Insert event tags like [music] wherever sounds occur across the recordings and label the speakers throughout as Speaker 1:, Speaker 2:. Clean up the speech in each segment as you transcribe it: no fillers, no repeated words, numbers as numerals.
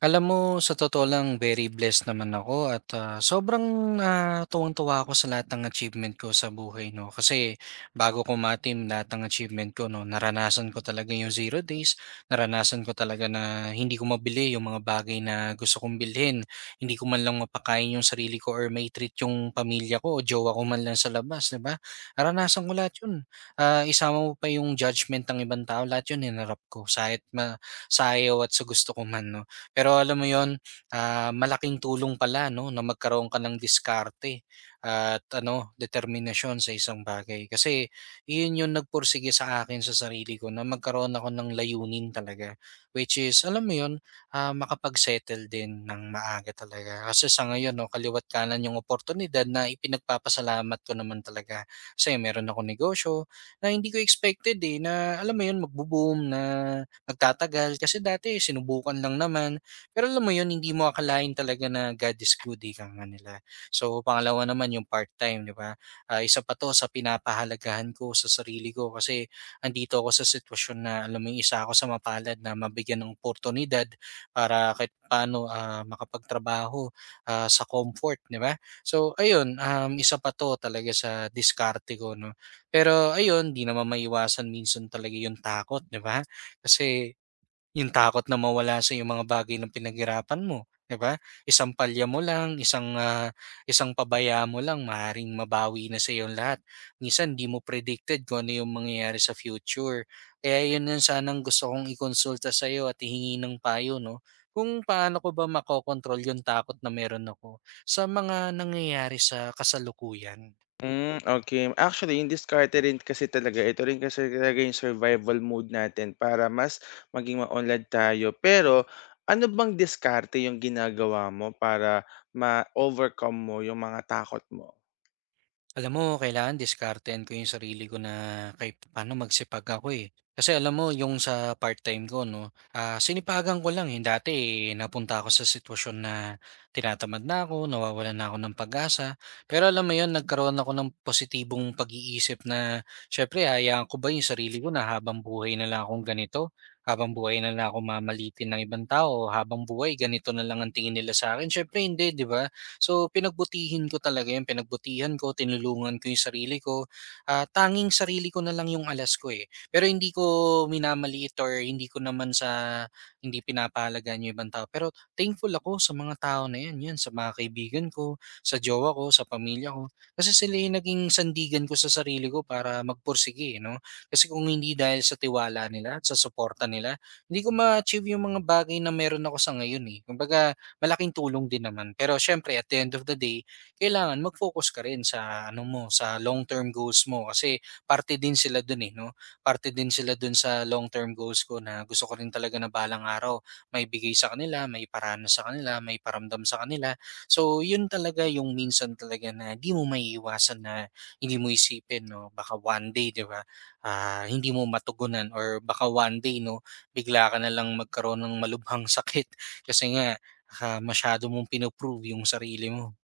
Speaker 1: Alam mo, sa totoo lang, very blessed naman ako at sobrang tuwang-tuwa ako sa lahat ng achievement ko sa buhay, no? Kasi bago ko matim lahat ng achievement ko, no, naranasan ko talaga yung zero days, naranasan ko talaga na hindi ko mabili yung mga bagay na gusto kong bilhin, hindi ko man lang mapakain yung sarili ko or may treat yung pamilya ko o jowa ko man lang sa labas, di ba? Naranasan ko lahat yun. Isama mo pa yung judgment ng ibang tao, lahat yun hinarap ko, sa ayaw at sa gusto ko man, no? Pero alam mo yon, malaking tulong pala 'no na magkaroon ka ng diskarte at ano, determinasyon sa isang bagay. Kasi yun 'yung nagpursige sa akin sa sarili ko na magkaroon ako ng layunin talaga. Which is alam mo 'yun, makapag-settle din ng maaga talaga. Kasi sa ngayon 'no, kaliwa't kanan 'yung oportunidad na ipinagpapasalamat ko naman talaga. Kasi meron ako negosyo na hindi ko expected, eh, na alam mo 'yun, magbo-boom, na magtatagal. Kasi dati sinubukan lang naman pero alam mo 'yun, hindi mo akalain talaga na God is good, ika nga nila. So, pangalawa naman yung part-time, 'di ba? Isa pa 'to sa pinapahalagahan ko sa sarili ko kasi andito ako sa sitwasyon na alam mo 'yung isa ako sa mapalad na mabigyan ng oportunidad para kahit paano makapagtrabaho sa comfort, 'di ba? So, ayun, isa pa 'to talaga sa diskarte ko, no? Pero ayun, di naman maiwasan minsan talaga yung takot, 'di ba? Kasi yung takot na mawala sa yung mga bagay na pinaghirapan mo, 'di ba? Isang palya mo lang, isang pabaya mo lang maaaring mabawi na sa ang lahat. Minsan hindi mo predicted kung ano yung mangyayari sa future. Kaya yun yung sanang gusto kong ikonsulta sa'yo at ihingi ng payo 'no, kung paano ko ba makokontrol yung takot na meron ako sa mga nangyayari sa kasalukuyan.
Speaker 2: Hmm. Okay. Actually, yung diskarte rin kasi talaga, ito rin kasi talaga yung survival mode natin para mas maging maunlad tayo. Pero ano bang diskarte yung ginagawa mo para ma-overcome mo yung mga takot mo?
Speaker 1: Alam mo, kailangan diskartehan ko yung sarili ko na kahit paano magsipag ako eh. Kasi alam mo, yung sa part-time ko, no, sinipagan ko lang. Yung dati, eh, napunta ako sa sitwasyon na tinatamad na ako, nawawalan na ako ng pag-asa. Pero alam mo yun, nagkaroon ako ng positibong pag-iisip na, syempre, hayaan ko ba yung sarili ko na habang buhay na lang akong ganito? Habang buhay na lang ako mamalitin ng ibang tao? Habang buhay, ganito na lang ang tingin nila sa akin? Syempre, hindi, di ba? So pinagbutihin ko talaga 'yun, pinagbutihan ko, tinulungan ko 'yung sarili ko. Tanging sarili ko na lang 'yung alas ko, eh. Pero hindi ko minamaliit or hindi ko naman sa hindi pinapahalagaan 'yung ibang tao. Pero thankful ako sa mga tao na 'yan, 'yan sa mga kaibigan ko, sa jowa ko, sa pamilya ko. Kasi sila 'yung naging sandigan ko sa sarili ko para magpursige, eh, 'no? Kasi kung hindi dahil sa tiwala nila at sa suporta nila, hindi ko ma-achieve 'yung mga bagay na meron ako sa ngayon, eh. Kumbaga malaking tulong din naman. Pero syempre at the end of the day, kailangan mag-focus ka rin sa ano mo, sa long-term goals mo kasi parte din sila dun eh, no? Parte din sila dun sa long-term goals ko na gusto ko rin talaga na balang araw may bigay sa kanila, may parana sa kanila, may paramdam sa kanila. So, yun talaga yung minsan talaga na di mo maiiwasan na hindi mo isipin, no? Baka one day, di ba, hindi mo matugunan or baka one day, no, bigla ka na lang magkaroon ng malubhang sakit [laughs] kasi nga masyado mong pino-prove yung sarili mo.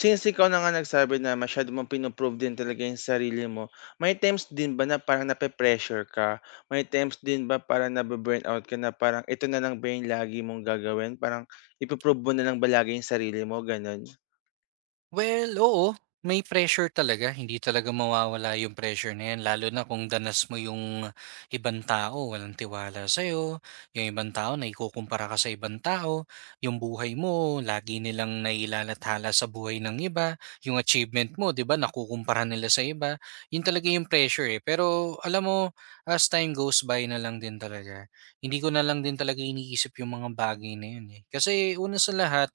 Speaker 2: Since ikaw na nga nagsabi na masyado mong pino din talaga yung sarili mo, may times din ba na parang nape-pressure ka? May times din ba parang nabu-burnout ka na parang, "Ito na lang ba yung lagi mong gagawin?" Parang ipo-prove mo na lang ba lagi yung sarili mo, gano'n?
Speaker 1: Well, oo. May pressure talaga. Hindi talaga mawawala yung pressure na yan. Lalo na kung danas mo yung ibang tao, walang tiwala sa'yo. Yung ibang tao, naikukumpara ka sa ibang tao. Yung buhay mo, lagi nilang nailalathala sa buhay ng iba. Yung achievement mo, di ba, nakukumpara nila sa iba. Yun talaga yung pressure eh. Pero alam mo, as time goes by na lang din talaga. Hindi ko na lang din talaga iniisip yung mga bagay na yun eh. Kasi una sa lahat,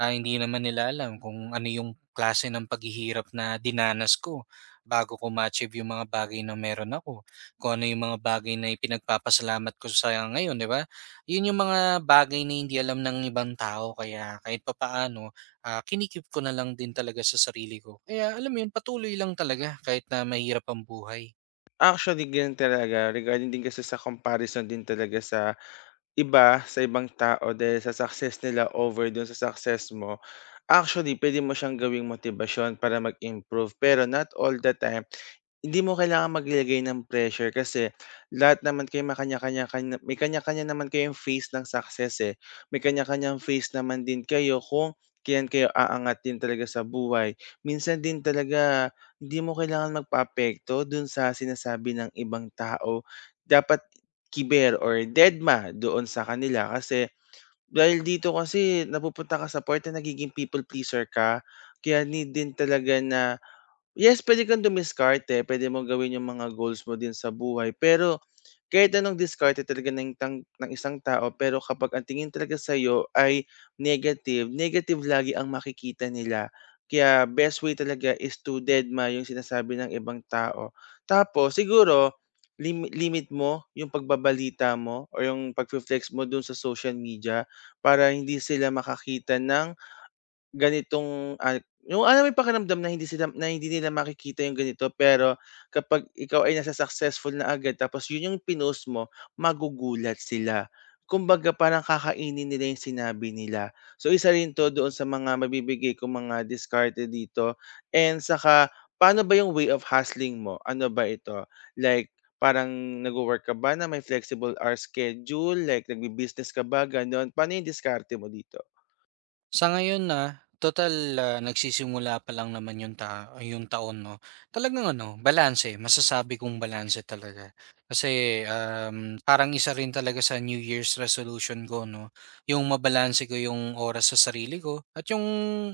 Speaker 1: hindi naman nila alam kung ano yung klase ng paghihirap na dinanas ko bago ko ma-achieve yung mga bagay na meron ako. Kung ano yung mga bagay na ipinagpapasalamat ko sa ngayon, di ba? Yun yung mga bagay na hindi alam ng ibang tao. Kaya kahit papaano, kinikip ko na lang din talaga sa sarili ko. Kaya alam mo yun, patuloy lang talaga kahit na mahirap ang buhay.
Speaker 2: Actually, ganyan talaga. Regarding din kasi sa comparison din talaga sa iba, sa ibang tao dahil sa success nila over dun sa success mo, actually, pwede mo siyang gawing motivation para mag-improve. Pero not all the time, hindi mo kailangang maglagay ng pressure kasi lahat naman kayo may kanya-kanya kanya may kanya-kanya naman kayong phase ng success, eh. May kanya-kanyang phase naman din kayo kung kailan kayo aangat din talaga sa buhay. Minsan din talaga hindi mo kailangan magpaapekto dun sa sinasabi ng ibang tao. Dapat kiber or deadma doon sa kanila kasi dahil dito kasi napupunta ka sa part na nagiging people pleaser ka, kaya need din talaga na yes, puwede kang dumiskarte, puwede mo gawin yung mga goals mo din sa buhay, pero kahit anong diskarte talaga ng tang ng isang tao pero kapag ang tingin talaga sa'yo ay negative, negative lagi ang makikita nila. Kaya best way talaga is to dedma yung sinasabi ng ibang tao. Tapos siguro limit mo yung pagbabalita mo o yung pagfe-flex mo dun sa social media para hindi sila makakita ng ganitong ay yung alam mo yung pakiramdam na hindi sila na hindi nila makikita yung ganito pero kapag ikaw ay nasa successful na agad tapos yun yung pinost mo, magugulat sila. Kumbaga parang kakainin nila yung sinabi nila. So isa rin 'to doon sa mga mabibigay kong mga diskarte dito and saka paano ba yung way of hustling mo? Ano ba ito? Like parang nagwo-work ka ba na may flexible hour schedule, like nagbi-business ka ba, gano'n? Paano yung diskarte mo dito?
Speaker 1: Sa ngayon na, total, nagsisimula pa lang naman yung taon 'no, talagang ano, balanse, masasabi kong balanse talaga. Kasi, parang isa rin talaga sa New Year's resolution ko 'no, yung mabalanse ko yung oras sa sarili ko at yung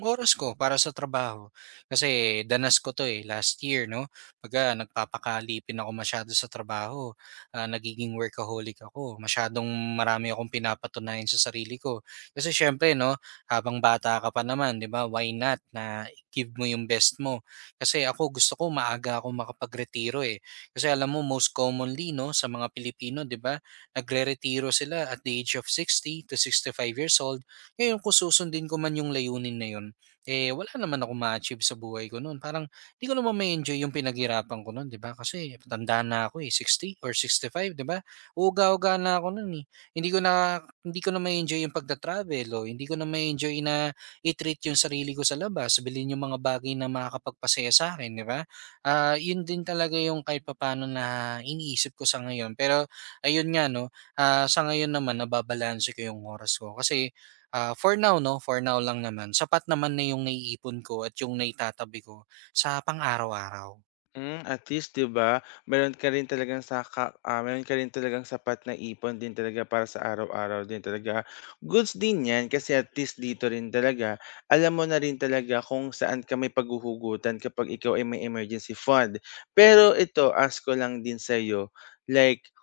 Speaker 1: oras ko para sa trabaho. Kasi danas ko 'to, eh, last year 'no, pagka nagpapakalipin ako masyado sa trabaho, nagiging workaholic ako, masyadong marami akong pinapatunayan sa sarili ko. Kasi siyempre 'no, habang bata ka pa naman, 'di ba, why not na give mo yung best mo. Kasi ako gusto ko maaga ako makapagretiro eh. Kasi alam mo most commonly no sa mga Pilipino, 'di ba, nagreretiro sila at the age of 60 to 65 years old. Ngayon kung susundin ko man yung layunin na yun, eh wala naman ako ma-achieve sa buhay ko noon. Parang hindi ko naman ma-enjoy yung pinaghirapan ko noon, 'di ba? Kasi tanda na ako eh, 60 or five 'di ba? Uga-uga na ako noon eh. Hindi ko na Hindi ko na ma-enjoy yung pagta-travel o hindi ko na ma-enjoy na i-treat yung sarili ko sa labas, bilhin yung mga bagay na makakapagpasaya sa akin, di ba? Yun din talaga yung kahit papano na iniisip ko sa ngayon. Pero ayun nga no, sa ngayon naman nababalanse ko yung oras ko kasi for now no, for now lang naman, sapat naman na yung naiipon ko at yung naitatabi ko sa pang-araw-araw.
Speaker 2: Hmm, at least 'di ba, meron ka rin talagang sapat na ipon din talaga para sa araw-araw din talaga. Goods din 'yan kasi at least dito rin talaga, alam mo na rin talaga kung saan ka may paghuhugutan kapag ikaw ay may emergency fund. Pero ito, ask ko lang din sa'yo, like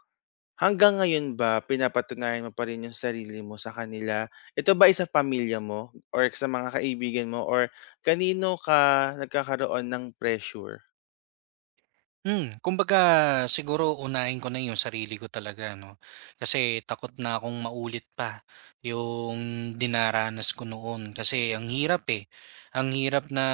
Speaker 2: hanggang ngayon ba pinapatunayan mo pa rin yung sarili mo sa kanila? Ito ba ay pamilya mo or sa mga kaibigan mo or kanino ka nagkakaroon ng pressure?
Speaker 1: Hmm, kumbaga siguro unahin ko na yung sarili ko talaga 'no. Kasi takot na akong maulit pa yung dinaranas ko noon kasi ang hirap, eh. Ang hirap na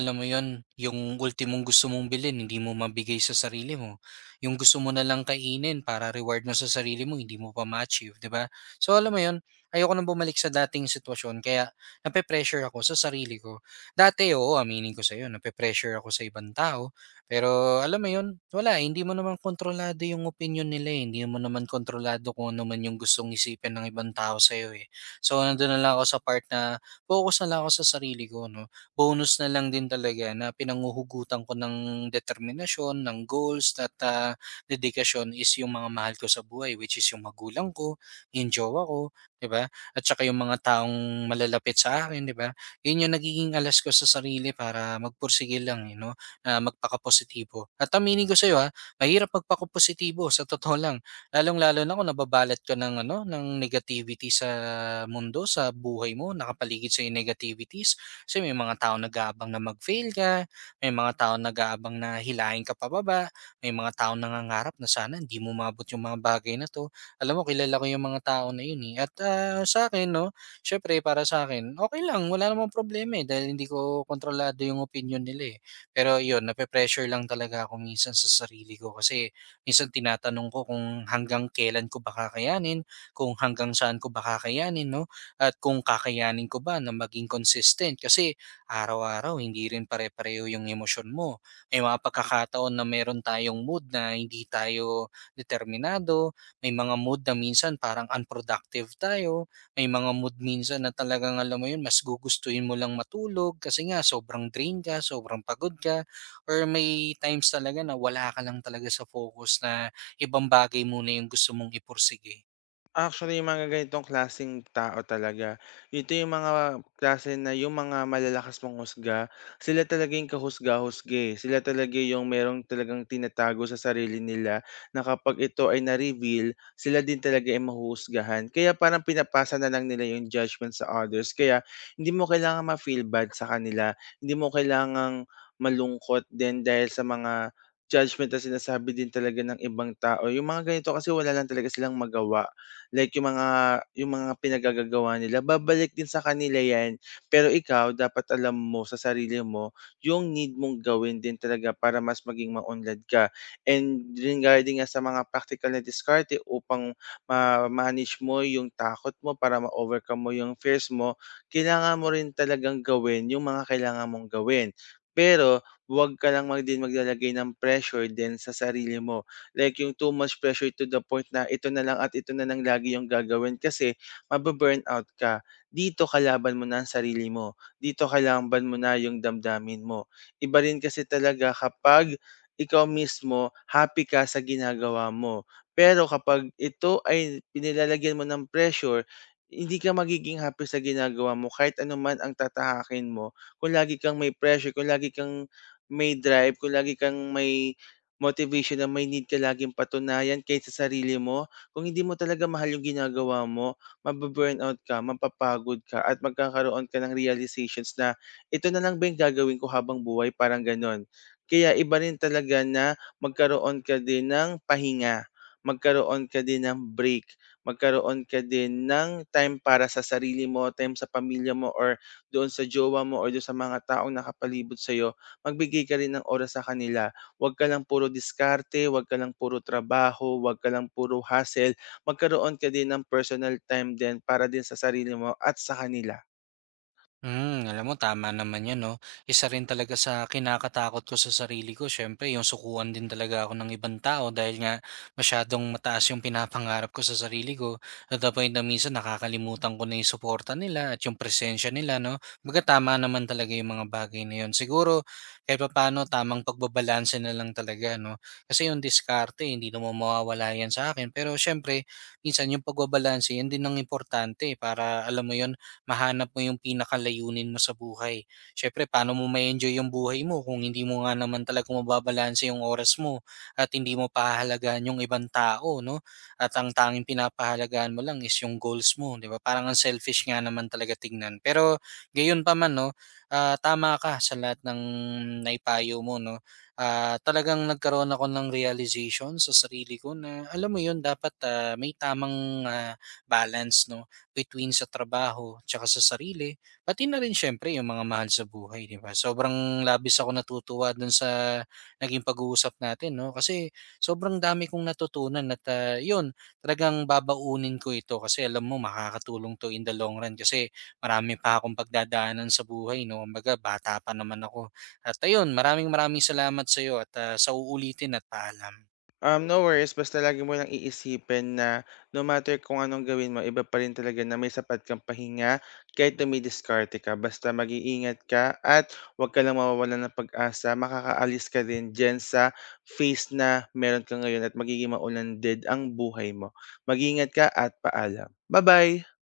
Speaker 1: alam mo yon yung ultimong gusto mong bilhin hindi mo mabigay sa sarili mo. Yung gusto mo na lang kainin para reward mo sa sarili mo hindi mo pa ma-achieve, 'di ba? So alam mo 'yun, ayoko nang bumalik sa dating sitwasyon kaya nape-pressure ako sa sarili ko. Dati, oo, aminin ko sa'yo nape-pressure ako sa ibang tao. Pero alam mo 'yun, wala, eh, hindi mo naman kontrolado yung opinyon nila, eh, hindi mo naman kontrolado kung ano man yung gustong isipin ng ibang tao sa'yo, eh. So, nandun na lang ako sa part na focus na lang ako sa sarili ko 'no. Bonus na lang din talaga na pinanguhugutan ko ng determinasyon, ng goals at, dedikasyon is yung mga mahal ko sa buhay, which is yung magulang ko, yung jowa ko, 'di ba? At saka yung mga taong malalapit sa akin, 'di ba? Yun yung nagiging alas ko sa sarili para magpursige lang, eh, 'no? na magpakapositibo. At aminin ko sa'yo ha, mahirap magpakapositibo [laughs] sa totoo lang. Lalong-lalo na kung nababalat ka ng, ano, ng negativity sa mundo, sa buhay mo, nakapaligid sa yung negativities. Kasi may mga tao nag-aabang na mag-fail ka, may mga tao nag-aabang na hilahin ka pababa, may mga tao nangangarap na sana hindi mo mabot yung mga bagay na to. Alam mo, kilala ko yung mga tao na yun eh. At sa akin, no, syempre para sa akin, okay lang, wala namang problema eh dahil hindi ko kontrolado yung opinion nila eh. Pero yun, nape-pressure lang talaga ako minsan sa sarili ko kasi minsan tinatanong ko kung hanggang kailan ko ba kakayanin, kung hanggang saan ko ba kakayanin, no? At kung kakayanin ko ba na maging consistent kasi araw-araw hindi rin pare-pareho yung emosyon mo. May mga pagkakataon na meron tayong mood na hindi tayo determinado, may mga mood na minsan parang unproductive tayo, may mga mood minsan na talagang alam mo yun, mas gugustuhin mo lang matulog kasi nga sobrang drain ka, sobrang pagod ka, or may times talaga na wala ka lang talaga sa focus na ibang bagay muna yung gusto mong ipursige.
Speaker 2: Actually, yung mga ganitong klaseng tao talaga, ito yung mga klase na yung mga malalakas manghusga, sila talaga yung kahusga-husga, eh. Sila talaga yung merong talagang tinatago sa sarili nila na kapag ito ay na-reveal, sila din talaga ay mahuhusgahan. Kaya parang pinapasa na lang nila yung judgment sa others. Kaya hindi mo kailangan ma-feel bad sa kanila. Hindi mo kailangang malungkot din dahil sa mga judgment na sinasabi din talaga ng ibang tao. Yung mga ganito kasi wala lang talaga silang magawa like yung mga pinagagagawa nila, babalik din sa kanila 'yan. Pero ikaw dapat alam mo sa sarili mo yung need mong gawin din talaga para mas maging maunlad ka. And regarding nga sa mga practical na diskarte upang ma-manage mo yung takot mo para ma-overcome mo yung fears mo, kailangan mo rin talagang gawin yung mga kailangan mong gawin. Pero huwag ka lang din maglalagay ng pressure din sa sarili mo. Like yung too much pressure to the point na ito na lang at ito na lang lagi yung gagawin kasi mababurn out ka. Dito kalaban mo na ang sarili mo. Dito kalaban mo na yung damdamin mo. Iba rin kasi talaga kapag ikaw mismo happy ka sa ginagawa mo. Pero kapag ito ay pinilalagyan mo ng pressure, hindi ka magiging happy sa ginagawa mo kahit anuman ang tatahakin mo. Kung lagi kang may pressure, kung lagi kang may drive, kung lagi kang may motivation na may need ka laging patunayan kahit sa sarili mo, kung hindi mo talaga mahal yung ginagawa mo, mabu-burnout ka, mapapagod ka, at magkakaroon ka ng realizations na, "Ito na lang ba yung gagawin ko habang buhay?" Parang gano'n. Kaya iba rin talaga na magkaroon ka din ng pahinga, magkaroon ka din ng break, magkaroon ka din ng time para sa sarili mo, time sa pamilya mo or doon sa jowa mo or doon sa mga taong nakapalibot sa'yo, magbigay ka rin ng oras sa kanila. Huwag ka lang puro diskarte, huwag ka lang puro trabaho, huwag ka lang puro hustle. Magkaroon ka din ng personal time din para din sa sarili mo at sa kanila.
Speaker 1: Hmm, alam mo tama naman 'yan 'no. Isa rin talaga sa kinakatakot ko sa sarili ko siyempre yung sukuan din talaga ako ng ibang tao dahil nga masyadong mataas yung pinapangarap ko sa sarili ko. To the point na minsan nakakalimutan ko na yung suporta nila at yung presensya nila 'no. Baga tama naman talaga yung mga bagay na 'yon. Siguro kahit paano tamang pagbabalanse na lang talaga 'no. Kasi yung diskarte hindi naman mawawala 'yan sa akin pero siyempre minsan yung pagbabalanse 'yan din ang importante para alam mo 'yon mahanap mo yung pinakalayunin mo sa buhay. Siyempre, paano mo ma-enjoy yung buhay mo kung hindi mo nga naman talaga mababalanse yung oras mo at hindi mo pahahalagaan yung ibang tao, no? At ang tanging pinapahalagaan mo lang is yung goals mo, di ba? Parang ang selfish nga naman talaga tignan. Pero gayon pa man, no? Tama ka sa lahat ng naipayo mo, no? Talagang nagkaroon ako ng realization sa sarili ko na alam mo yun dapat may tamang balance no between sa trabaho tsaka sa sarili, pati na rin siyempre yung mga mahal sa buhay, 'di ba? Sobrang labis ako natutuwa dun sa naging pag-uusap natin, 'no? Kasi sobrang dami kong natutunan at 'yun, talagang babaunin ko ito kasi alam mo makakatulong to in the long run kasi marami pa akong pagdadaanan sa buhay, no? Kumbaga bata pa naman ako. At ayun, maraming maraming salamat sa iyo at sa uulitin at paalam.
Speaker 2: No worries, basta lagi mo lang iisipin na no matter kung anong gawin mo, iba pa rin talaga na may sapat kang pahinga kahit dumidiskarte ka. Basta mag-iingat ka at huwag ka lang mawawalan ng pag-asa. Makakaalis ka din dyan sa phase na meron ka ngayon at magiging maulan din ang buhay mo. Mag-iingat ka at paalam. Bye-bye!